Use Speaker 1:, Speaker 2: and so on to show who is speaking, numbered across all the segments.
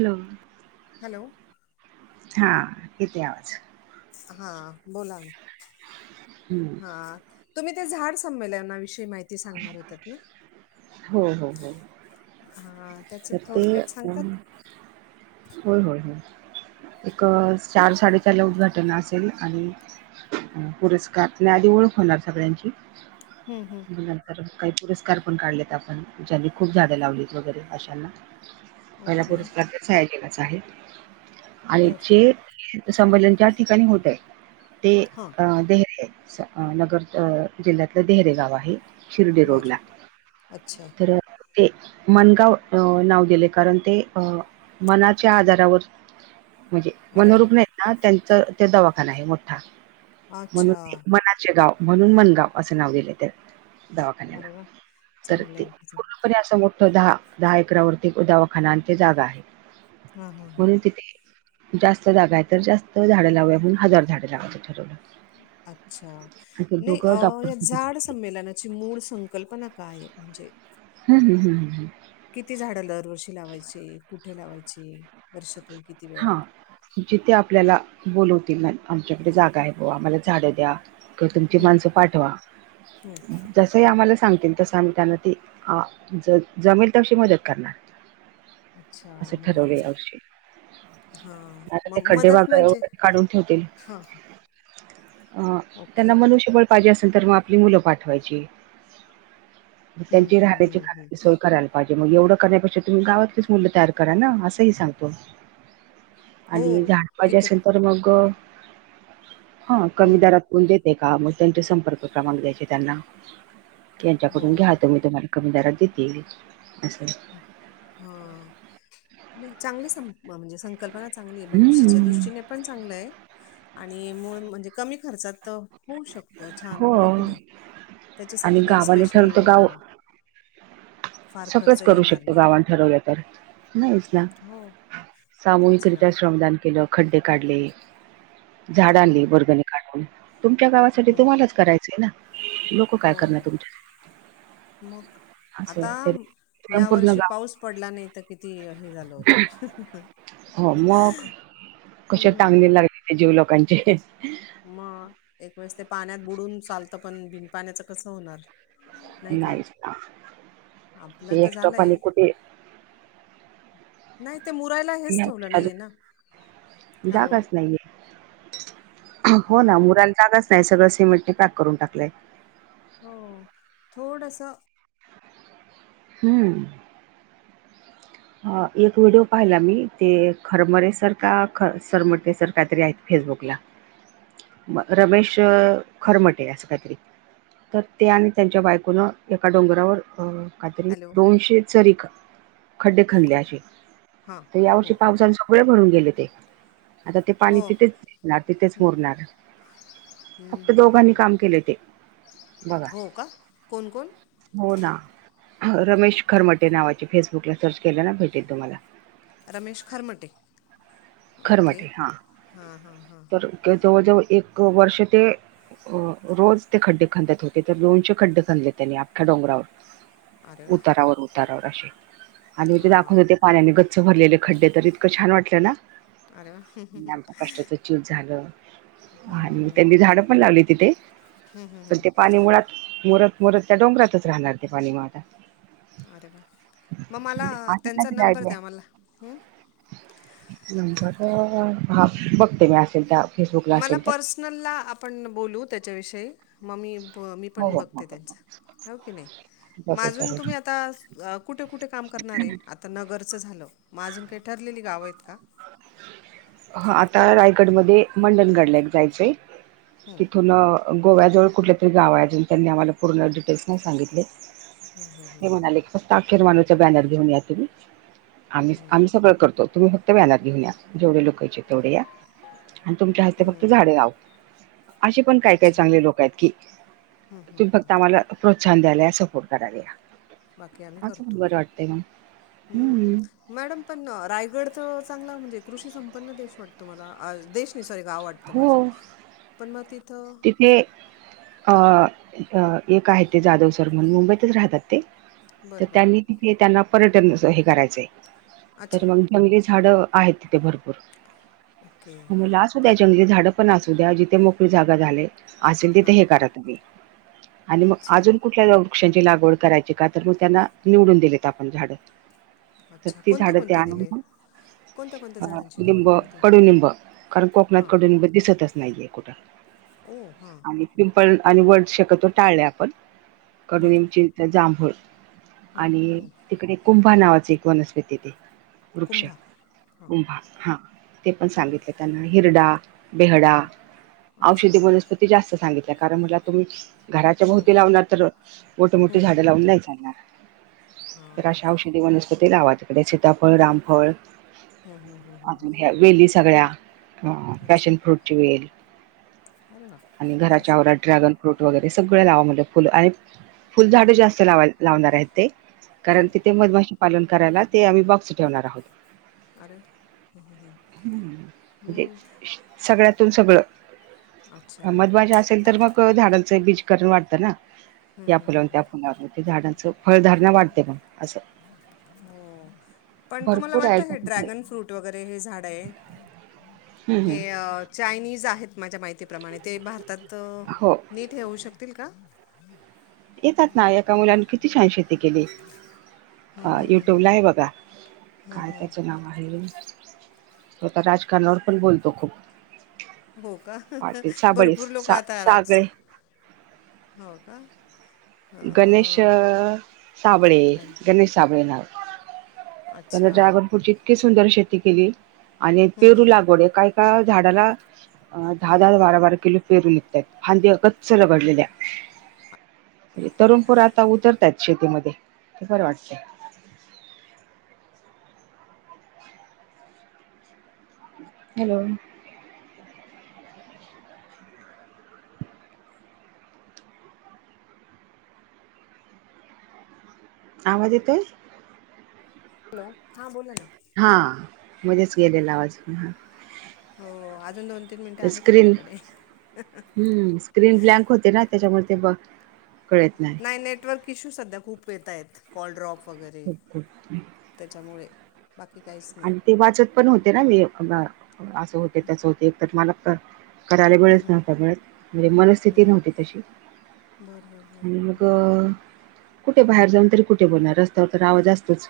Speaker 1: Hello
Speaker 2: hello
Speaker 1: हा येते आवाज.
Speaker 2: हा बोला ना
Speaker 1: हम्म.
Speaker 2: हा. तुम्ही ते झाड संमेलनाविषयी माहिती सांगणार होत ना?
Speaker 1: हो हो हो.
Speaker 2: हा त्याच
Speaker 1: तर ते
Speaker 2: थोडक्यात सांगतात?
Speaker 1: अम, होय होय होय एक चार साडेचाला उद्घाटन असेल आणि पुरस्कार आधी ओळख होणार सगळ्यांची
Speaker 2: हम् हम
Speaker 1: नंतर काही पुरस्कार पण काढलेत आपण ज्यांनी खूप झाडं लावलीत वगैरे अशाणा पहिला
Speaker 2: ओके
Speaker 1: पुरस्कार त्या सयाजीलाच आहे. आणि
Speaker 2: बर
Speaker 1: जी संमलन ज्या ठिकाणी होतय ते
Speaker 2: हां
Speaker 1: अ दे नगर अ जिल्ह्यातलं देहरे गाव आहे. शिर्डी रोड
Speaker 2: बर
Speaker 1: ला
Speaker 2: अच्छा
Speaker 1: तर ते मनगाव अ नाव दिलंय कारण अ ते मनाच्या आजारावर म्हणजे
Speaker 2: अरे
Speaker 1: मनोरुग्ण आहेत ना त्यांच ते दवाखाना आहे मोठा.
Speaker 2: वा अच्छा
Speaker 1: म्हणून मनाचे गाव म्हणून मनगाव असं नाव दिलय त्या दवाखान्याला
Speaker 2: अरे वा
Speaker 1: तर
Speaker 2: चांगलं
Speaker 1: ते
Speaker 2: आहे हे.
Speaker 1: पण असं मोठं दहा दहा एकरावरती दवाखाना आणि ते जागा आहे.
Speaker 2: हां हां हां
Speaker 1: म्हणून तिथे जास्त जागा आहे तर जास्त झाडं लावूया म्हणून हजार झाडं लावायचं ठरवलं. आणि
Speaker 2: अच्छा
Speaker 1: ते
Speaker 2: नाही
Speaker 1: दोघं
Speaker 2: अ या
Speaker 1: डॉक्टर
Speaker 2: झाड संमेलनाची मूळ संकल्पना काय म्हणजे.
Speaker 1: हम् ह हम् ह.
Speaker 2: किती झाडं दरवर्षी लावायचे कुठे लावायचे वर्षातून किती वेळा
Speaker 1: हा जिथे आपल्याला बोलवतील ना आमच्याकडे जागा आहे बवा आम्हाला झाडं द्या. तर तुमची
Speaker 2: हम्म
Speaker 1: माणसं पाठवा
Speaker 2: हम्म
Speaker 1: जसंही आम्हाला सांगतील तसं आम्ही त्यांना ती ज जमेल तशी मदत करणार.
Speaker 2: अच्छा
Speaker 1: असे ठरोवे
Speaker 2: मग
Speaker 1: आश
Speaker 2: हा
Speaker 1: म ते
Speaker 2: मग
Speaker 1: खड्डे
Speaker 2: मदत
Speaker 1: वागळे
Speaker 2: म्हणजे
Speaker 1: वगैरे काढून ठेवतील.
Speaker 2: हा
Speaker 1: अ
Speaker 2: ओके
Speaker 1: त्यांना मनुष्यबळ पाहिजे असेल तर मग आपली मुलं पाठवायची.
Speaker 2: हम्म
Speaker 1: त्यांची
Speaker 2: हम्म
Speaker 1: राहण्याची
Speaker 2: हम्म हम्म
Speaker 1: खज सोय करा. पाहिजे मग एवढं करण्यापेक्षा तुम्ही गावातच मुलं तयार करा ना असंही सांगतो.
Speaker 2: हो
Speaker 1: आणि झाड पाहिजे
Speaker 2: तिथं
Speaker 1: असेल तर मग हा कमी
Speaker 2: हम्म
Speaker 1: दरात देते का मग त्यांचे संपर्क क्रमांक द्यायचे त्यांना की
Speaker 2: हो
Speaker 1: यांच्याकडून घ्या. तर मी तुम्हाला कमी दरात देेत ये असं.
Speaker 2: हा नाही चांगली सं म्हणजे संकल्पना चांगली भविष्याच्या
Speaker 1: हम्म.
Speaker 2: दृष्टीने पण चांगलं आहे आणि मूळ म्हणजे कमी खर्चात होऊ शकतं छान
Speaker 1: हो
Speaker 2: आहे की नाही त्याच्यासाठी
Speaker 1: आणि
Speaker 2: काही
Speaker 1: गावाने
Speaker 2: स्पेशल
Speaker 1: ठरवतो गाव
Speaker 2: पार्क.
Speaker 1: करू शकतो गावां ठरवलं तर नाहीच ना
Speaker 2: हो तेच ना
Speaker 1: सामूहिकरित्या श्रमदान केलं खड्डे काढले
Speaker 2: हा
Speaker 1: झाड आणली वर्गणी. काढून तुमच्या गावासाठी
Speaker 2: हम्म
Speaker 1: तुम्हालाच करायचंय ना काय
Speaker 2: हो
Speaker 1: करणार तुमच्या
Speaker 2: मग.
Speaker 1: असं
Speaker 2: आता
Speaker 1: ते
Speaker 2: या
Speaker 1: स्वयंपूर्ण
Speaker 2: वर्षी
Speaker 1: गाव
Speaker 2: पाऊस पडला नाही तर किती हे झालं होत.
Speaker 1: हो मग कश
Speaker 2: हम्म
Speaker 1: टांगले. जीव लोकांचे.
Speaker 2: मग एक वेळेस ते पाण्यात बुडून चालतं पण बिन पाण्याचं कसं होणार. नाही का
Speaker 1: नाहीच ना
Speaker 2: आपलं
Speaker 1: ते
Speaker 2: तर
Speaker 1: एक्स्ट्रा
Speaker 2: झालंय.
Speaker 1: पाणी कुठे
Speaker 2: नाही ते मुरायला हेच
Speaker 1: नाही,
Speaker 2: ठेवलं नाहीये
Speaker 1: अजून
Speaker 2: ना हॅलो.
Speaker 1: जागाच नाहीये हो
Speaker 2: हा
Speaker 1: ना मुलाला जागच नाही सगळं सिमेटने पॅक करून टाकलंय.
Speaker 2: हो थोडस.
Speaker 1: हम्म एक व्हिडिओ पाहिला मी ते खरमरेसर का ख सरमटेसर कायतरी आहेत फेसबुकला म रमेश खरमटे असं काहीतरी. तर ते आणि त्यांच्या बायकोन एका डोंगरावर काय तरी
Speaker 2: हॅलो
Speaker 1: दोनशे चरी. खड्डे खाल्ले असे
Speaker 2: हां
Speaker 1: तर
Speaker 2: हो
Speaker 1: यावर्षी पावसाने सगळे भरून गेले ते. आता ते पाणी
Speaker 2: हो
Speaker 1: तिथेच भिजणार तिथेच मुरणार. फक्त दोघांनी काम केले ते बघा.
Speaker 2: हो का कोण कोण
Speaker 1: हो ना रमेश खरमटे नावाचे फेसबुकला सर्च केल्या ना भेटेल तुम्हाला.
Speaker 2: रमेश खरमटे ओके
Speaker 1: खरमटे हा.
Speaker 2: हां हां हां हां.
Speaker 1: तर जवळजवळ एक वर्ष ते अ रोज ते खड्डे खांदात होते तर दोनशे खड्डे खाले त्यांनी आख्ख्या डोंगरावर.
Speaker 2: अरे वा
Speaker 1: उतारावर उतारावर असे आणि म तेे दाखवत
Speaker 2: हां
Speaker 1: होते. पाण्याने गच्च भरलेले खड्डे तर इतकं छान वाटलं ना.
Speaker 2: अरे वा.
Speaker 1: आमच्या कष्टाच चिज झालं आणि त्यांनी झाडं पण लावली तिथे. पण ते पाणी मुळात मुरत मुरत त्या डोंगरातच राहणार ते पाणी मग आता.
Speaker 2: अरे वा मग मला
Speaker 1: असं
Speaker 2: त्यांचा
Speaker 1: काहीतरी
Speaker 2: नंबर
Speaker 1: आयडिया
Speaker 2: द्या मला.
Speaker 1: नंबर हा बघते मी असेल त्या फेसबुकला
Speaker 2: मला
Speaker 1: असेल तर
Speaker 2: पर्सनलला आपण बोलू त्याच्याविषयी मग ममी ब मी
Speaker 1: हो
Speaker 2: पण
Speaker 1: हो हो
Speaker 2: बघते
Speaker 1: हो.
Speaker 2: त्यांचं हो की नाही
Speaker 1: जरूर
Speaker 2: आजुन
Speaker 1: जरूर
Speaker 2: तुम्ही आता. गा कुठे कुठे काम करणार आहे, आता नगरचं झालं, मग अजून काही ठरलेली गावं आहेत का?
Speaker 1: हा आता रायगडमध्ये मंडनगडला एक जायचंय. तिथून अ गोव्याजवळ कुठलं तरी गाव आहे, अजून त्यांनी आम्हाला पूर्ण डिटेल्स नाही सांगितले. ते म्हणाले फक्त अखेर [unintelligible] बॅनर घेऊन या तुम्ही, आम्ही आम्ही सगळं कर तुम्ही फक्त बॅनर घेऊन या, जेवढे लोकं यायचे तेवढे या, आणि तुमच्या हस्ते
Speaker 2: हं,
Speaker 1: फक्त झाडे लावू. असे पण काय काय
Speaker 2: अच्छा
Speaker 1: चांगले लोकं आहेत की, तुम्ही फक्त आम्हाला प्रोत्साहन द्यायला या, सपोर्ट करायला
Speaker 2: बाकी आम्ही
Speaker 1: या असं
Speaker 2: करतो
Speaker 1: बरं वाटतंय मग,
Speaker 2: हं.
Speaker 1: हम्म.
Speaker 2: मॅडम पण रायगड तर चांगला म्हणजे कृषी संपन्न देश वाटतो मला, अ देश नाही सॉरी गाव वाट तं माझं, पण मग तिथं
Speaker 1: ते अ, एक आहे ते जाधव सर म्हणून मुंबईतच राहतात ते. तर
Speaker 2: बरं
Speaker 1: त्यांनी
Speaker 2: बरं
Speaker 1: तिथे त्यांना पर्यटन हे करायचंय, तर
Speaker 2: अच्छा
Speaker 1: मग जंगली झाडं आहेत तिथे भरपूर,
Speaker 2: ओके
Speaker 1: म म्हणल असुद्या
Speaker 2: बरं
Speaker 1: जंगली झाडं पण असू द्या जिथे मोकळी जागा झाले, असेल तिथे
Speaker 2: हां
Speaker 1: हे करा तुम्ही आणि मग
Speaker 2: अच्छा
Speaker 1: अजून कुठल्या लो वृक्षांची लागवड करायची का, तर मग त्यांना निवडून दिलेत आपण झाडं. तर
Speaker 2: अच्छा
Speaker 1: ती
Speaker 2: कोणते
Speaker 1: झाडं ती
Speaker 2: कोणते
Speaker 1: आणून
Speaker 2: दिले
Speaker 1: मग
Speaker 2: कोणत्या कोणत्या
Speaker 1: अ
Speaker 2: झाडांची निवड
Speaker 1: लिंब
Speaker 2: केली तू
Speaker 1: कडुलिंब, कारण कोकणात
Speaker 2: हां
Speaker 1: कडुलिंब दिसतच नाहीये कुठं.
Speaker 2: ओ हा.
Speaker 1: पिंपल आणि वड शक्यतो टाळले आपण.
Speaker 2: बरं
Speaker 1: कडुलिंब, चिंच, जांभुळ आणि तिकडे कुंभा नावाचं एक वनस्पती ते. वृक्ष
Speaker 2: कुंभा हां
Speaker 1: कुंभा हा, ते पण
Speaker 2: बरं
Speaker 1: सांगितले त्यांना हिरडा, बेहडा
Speaker 2: हां अच्छा
Speaker 1: औषधी वनस्पती जास्त सांगितल्या, कारण म्हणला तुम्ही घराच्या भोवती लावणार तर, मोठ मोठी झाडे लावून नाही चालणार. तर अशा औष वनस्पती लावा तिकडे सीताफळ, रामफळ अजून ह्या वेली सगळ्या, अ
Speaker 2: अच्छा
Speaker 1: पॅशन फ्रूटची वेल
Speaker 2: [unintelligible]
Speaker 1: आणि घराच्या
Speaker 2: फॅशन
Speaker 1: आवरात ड्रॅगन फ्रूट वगैरे सगळं लावा म्हणलं फुलं, आणि फुल झाडं जास्त लाव लावणार आहेत ते, कारण तिथे मधमाशी पालन करायला ते आम्ही बॉक्स ठेवणार आहोत.
Speaker 2: अरे वा.
Speaker 1: म्हणजे सगळ्यातून सगळं.
Speaker 2: अच्छा
Speaker 1: मधमाशा असेल तर मग अ झाडांचं बीजकरण वाढतं ना? या फुला त्या फुलावर, मग ते झाडांचं फळधारणा वाढते मग असं.
Speaker 2: हो, पण तुम्हाला
Speaker 1: भरपूर आहे
Speaker 2: वाटतं हे ड्रॅगन
Speaker 1: हम्म,
Speaker 2: फ्रूट वगैरे हे झाड आहे हे
Speaker 1: हम्म.
Speaker 2: अ चायनीज आहेत माझ्या माहितीप्रमाणे, ते भारतात
Speaker 1: हो
Speaker 2: नीट हे होऊ शकतील का?
Speaker 1: येतात ना, एका मुलाने किती छान शेती केली. अ युट्यूब ला आहे बघा. काय त्याचं नाव आहे? तो आता राजकारणावर पण बोलतो खूप.
Speaker 2: हो का, हा हा
Speaker 1: पाटील साबळे
Speaker 2: भरपूर लोक
Speaker 1: सा
Speaker 2: आता राज,
Speaker 1: सागळे
Speaker 2: हो का?
Speaker 1: गणेश अ
Speaker 2: अं,
Speaker 1: साबळे,
Speaker 2: गण
Speaker 1: गणेश साबळे नाव त्यानं
Speaker 2: अच्छा
Speaker 1: ड्रॅगन फ्रूटची इतकी सुंदर शेती केली, आणि पेरू लागवडंए काय ता झाडाला, दहा दहा बारा बारा किलो पेरून निघतायत. फांद्या गच्च रगडलेल्या, तरुण पोरात आता उतरतायत शेतीमध्ये, ते बरं वाटते. हॅलो! आवाज येतोय?
Speaker 2: हॅलो! हां बोला ना.
Speaker 1: हा, मधेच गेलेला आवाज.
Speaker 2: हो, अजून दोन तीन मिनटं
Speaker 1: तर
Speaker 2: आहेत
Speaker 1: स्क्रीन
Speaker 2: आपल्याकडे.
Speaker 1: हम्म स्क्रीन ब्लॅंक होते ना त्याच्यामुळे ते बघ
Speaker 2: नाही नेटवर्क इश्यू सध्या खूप येत आहेत, कॉलड्रॉप वगैरे.
Speaker 1: खूप खूप
Speaker 2: त्याच्यामुळे बाकी काहीच नाही
Speaker 1: आणि ते वाचत पण होते ना मी म, असं होते तसं होते त्यात मला क करायला वेळच नव्हता मिळत, मनस्थिती नव्हती तशी.
Speaker 2: बरं बरं बरं
Speaker 1: आणि मगं कुठे बाहेर जाऊन तरी कुठे बोलणार रस्त्यावर तर आवाज असतोच.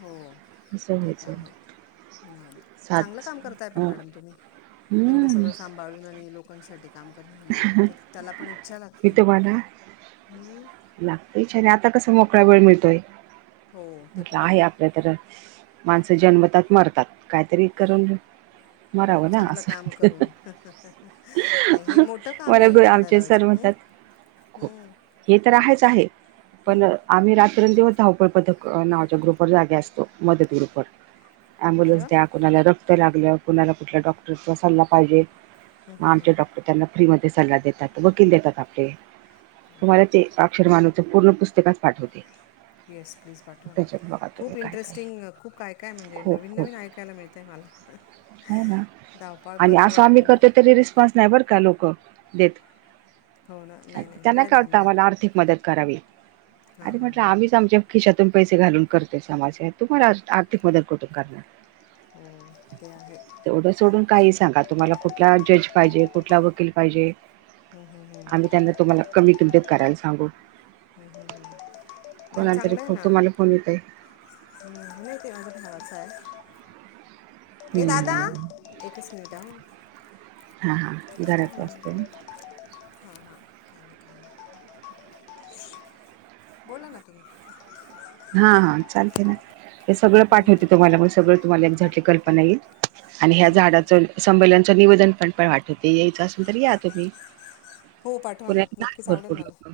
Speaker 2: हो,
Speaker 1: असं
Speaker 2: ते.
Speaker 1: व्हायचं
Speaker 2: आहेत, नाही, चांगलं
Speaker 1: सात
Speaker 2: काम करताय पण मॅडम तुम्ही, एवढं
Speaker 1: हम्म
Speaker 2: सगळं साम भाळून आणि लोकांसाठी काम करन म्हणजे एकतर त्याला पण इच्छा लागते. हम्म.
Speaker 1: लागते छने आता कसं मोकळा वेळ मिळतोय,
Speaker 2: हो ते
Speaker 1: म्हंटलं
Speaker 2: पण
Speaker 1: आहे आपल्या तर माणसं जन्मतात मरतात, काहीतरी करून
Speaker 2: हो
Speaker 1: मराव ना
Speaker 2: चांगलं
Speaker 1: असं
Speaker 2: काम
Speaker 1: वाटत,
Speaker 2: करून नाही हे मोठं काम
Speaker 1: मला पण आमचे सर म्हणतात. [inaudible]
Speaker 2: हम्म.
Speaker 1: हे तर आहेच आहे, पण आम्ही रात्रनदिवस धावपळ पथक नावाच्या ग्रुपवर जागे असतो मदत ग्रुपवर.
Speaker 2: अरे
Speaker 1: अँम्बुलन्स
Speaker 2: वा
Speaker 1: द्या कुणाला रक्त लागलं कुणाला कुठल्या डॉक्टरचा सल्ला पाहिजे. म आमचे डॉक्टर त्यांना फ्री मध्ये सल्ला देतात वकील देतात आपले,
Speaker 2: अरे वा
Speaker 1: तुम्हाला ते अक्षर मानूच पूर्ण पुस्तकच पाठवते.
Speaker 2: येस प्लीज पाठवा ना,
Speaker 1: त्याच्यात बघा तुम्ही
Speaker 2: खूप
Speaker 1: काय काय
Speaker 2: इंटरेस्टिंग खूप काय काय म्हणजे
Speaker 1: खूप
Speaker 2: नवीन
Speaker 1: खूप
Speaker 2: नवीन ऐकायला मिळतय मला. [inaudible]
Speaker 1: हो ना,
Speaker 2: धावपाळ
Speaker 1: आणि असं
Speaker 2: पथक
Speaker 1: आम्ही
Speaker 2: म्हणजे
Speaker 1: करतोय तरी रिस्पॉन्स नाही बरं का लोक, देत.
Speaker 2: हो ना नाही नाही मिळेल ना.
Speaker 1: आता
Speaker 2: मिळेल
Speaker 1: आम्हाला आर्थिक मदत करावी,
Speaker 2: हां
Speaker 1: अरे
Speaker 2: हां
Speaker 1: म्हटलं
Speaker 2: हां हां
Speaker 1: आम्हीच आमच्या खिशातून पैसे घालून करते समाज तुम्हाला आर्थिक मदत कुठून करणार.
Speaker 2: हो ते आहे.
Speaker 1: तेवढं सोडून काही सांगा तुम्हाला कुठला जज पाहिजे कुठला वकील पाहिजे. आम्ही त्यांना तुम्हाला कमी किमतीत करायला सांगू.
Speaker 2: हम्म हम्म हम्म नाही
Speaker 1: कोणाला तरी
Speaker 2: चांगलं आहे
Speaker 1: फो-
Speaker 2: ना.
Speaker 1: तुम्हाला फोन येतय
Speaker 2: हम्म नाही ते माझ भावाच आहे. ये दादा
Speaker 1: हम्म
Speaker 2: एकच मिनट हं.
Speaker 1: हा हा घरात वाजतोय न.
Speaker 2: हा हा. काही नाही काही नाही, बोला ना तुम्ही?
Speaker 1: हा हा चालते ना, हे सगळं पाठवते तुम्हाला म सगळं तुम्हाला एक्झॅटली कल्पना येईल. आणि ह्या झाडाच संमेलनच निवेदन पण पाठवते यायचं असल तर या तुम्ही.
Speaker 2: हो पाठवा ना
Speaker 1: [unintelligible]
Speaker 2: नक्कीच आवडेल
Speaker 1: भरपूर
Speaker 2: मला
Speaker 1: लोक.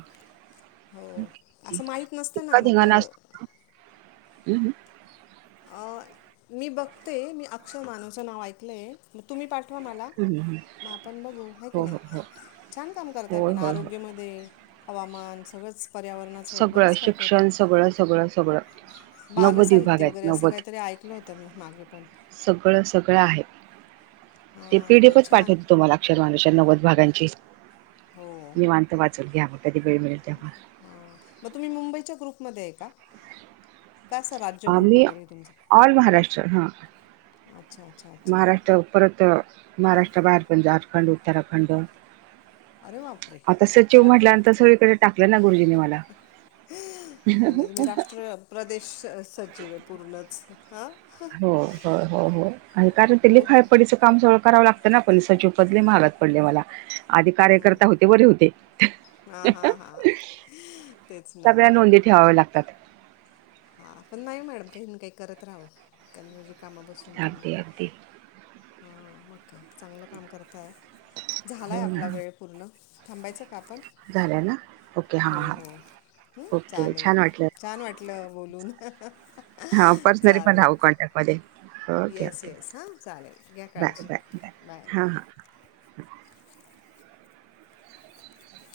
Speaker 2: हो असं माहीत नसतं
Speaker 1: इतका
Speaker 2: ना मग
Speaker 1: धिंगाणा
Speaker 2: अ,
Speaker 1: असतो, [unintelligible]
Speaker 2: अ, मी बघते, मी अक्षय मानूचं नाव ऐकलंय, म तुम्ही पाठवा मला.
Speaker 1: हम्म हम्म
Speaker 2: म आपण बघू हाय की
Speaker 1: हो
Speaker 2: नाही,
Speaker 1: हो हो
Speaker 2: छान काम करताय
Speaker 1: होय
Speaker 2: पण
Speaker 1: होय होय
Speaker 2: आरोग्यामध्ये. हवामान सगळंच. पर्यावरणाचं
Speaker 1: सगळं
Speaker 2: बरंच काय काय का
Speaker 1: शिक्षण सगळं सगळं सगळं, नव्वद विभाग आहेत नव्वद.
Speaker 2: तरी ऐकलं होतं मी मागे पण.
Speaker 1: सगळं सगळं आहे, ते
Speaker 2: हां
Speaker 1: पी डी एफच
Speaker 2: खूप छान
Speaker 1: पाठवते तुम्हाला. [unintelligible] नव्वद भागांची.
Speaker 2: हो.
Speaker 1: निवांत वाचून घ्या मग कधीे वेळ मिळेल तेव्हा
Speaker 2: हा म तुम्ही मुंबईच्या ग्रुपमध्ये आहे का? काय अस राज्य ग्रुप
Speaker 1: आम्ही
Speaker 2: वगैरे तुमचं,
Speaker 1: ऑल महाराष्ट्र हा
Speaker 2: अच्छा! अच्छा अच्छा
Speaker 1: महाराष्ट्र परत, महाराष्ट्राबाहेर पण झारखंड, उत्तराखंड.
Speaker 2: अरे बापरे
Speaker 1: आता सचिव
Speaker 2: उत्तराखंड
Speaker 1: म्हटल्यानंतर सगळीकडे टाकलं ना गुरुजीनी मला.
Speaker 2: म्हणजे तुम्ही राष्ट्र
Speaker 1: [unintelligible]
Speaker 2: प्रदेश सचिव आहे पूर्णच, हां.
Speaker 1: हो हो हो हो आणि कारण तेनि
Speaker 2: उत
Speaker 1: खाय. पडीचं काम सगळ कराव लागत ना. पण सचिव पद लय महागात पडले मला. आधी कार्यकर्ता होते बरे होते.
Speaker 2: हा हा हा तेच ना
Speaker 1: सगळ्या नोंदी ठेवाव्या लागतात.
Speaker 2: हा पण नाही. मॅडम काही ना काही करत राहाव. काही काम बसून पण
Speaker 1: अगदी अगदी
Speaker 2: हा मग काय चांगलं काम करताय. झालाय
Speaker 1: हो
Speaker 2: आपला वेळ. पूर्ण थांबायचं का आपण.
Speaker 1: झालं ना. ओके हां
Speaker 2: हो
Speaker 1: हा.
Speaker 2: हो हं,
Speaker 1: ओके
Speaker 2: चालेल
Speaker 1: छान वाटलं.
Speaker 2: छान वाटलं बोलून.
Speaker 1: हा पर्सनली पण
Speaker 2: चालेल
Speaker 1: राहू. कॉन्टॅक्ट मध्ये, ओके
Speaker 2: येस
Speaker 1: ओके
Speaker 2: येस हां चालेल घ्या
Speaker 1: बाय
Speaker 2: काळजी
Speaker 1: बाय बाय हां हां. [unintelligible]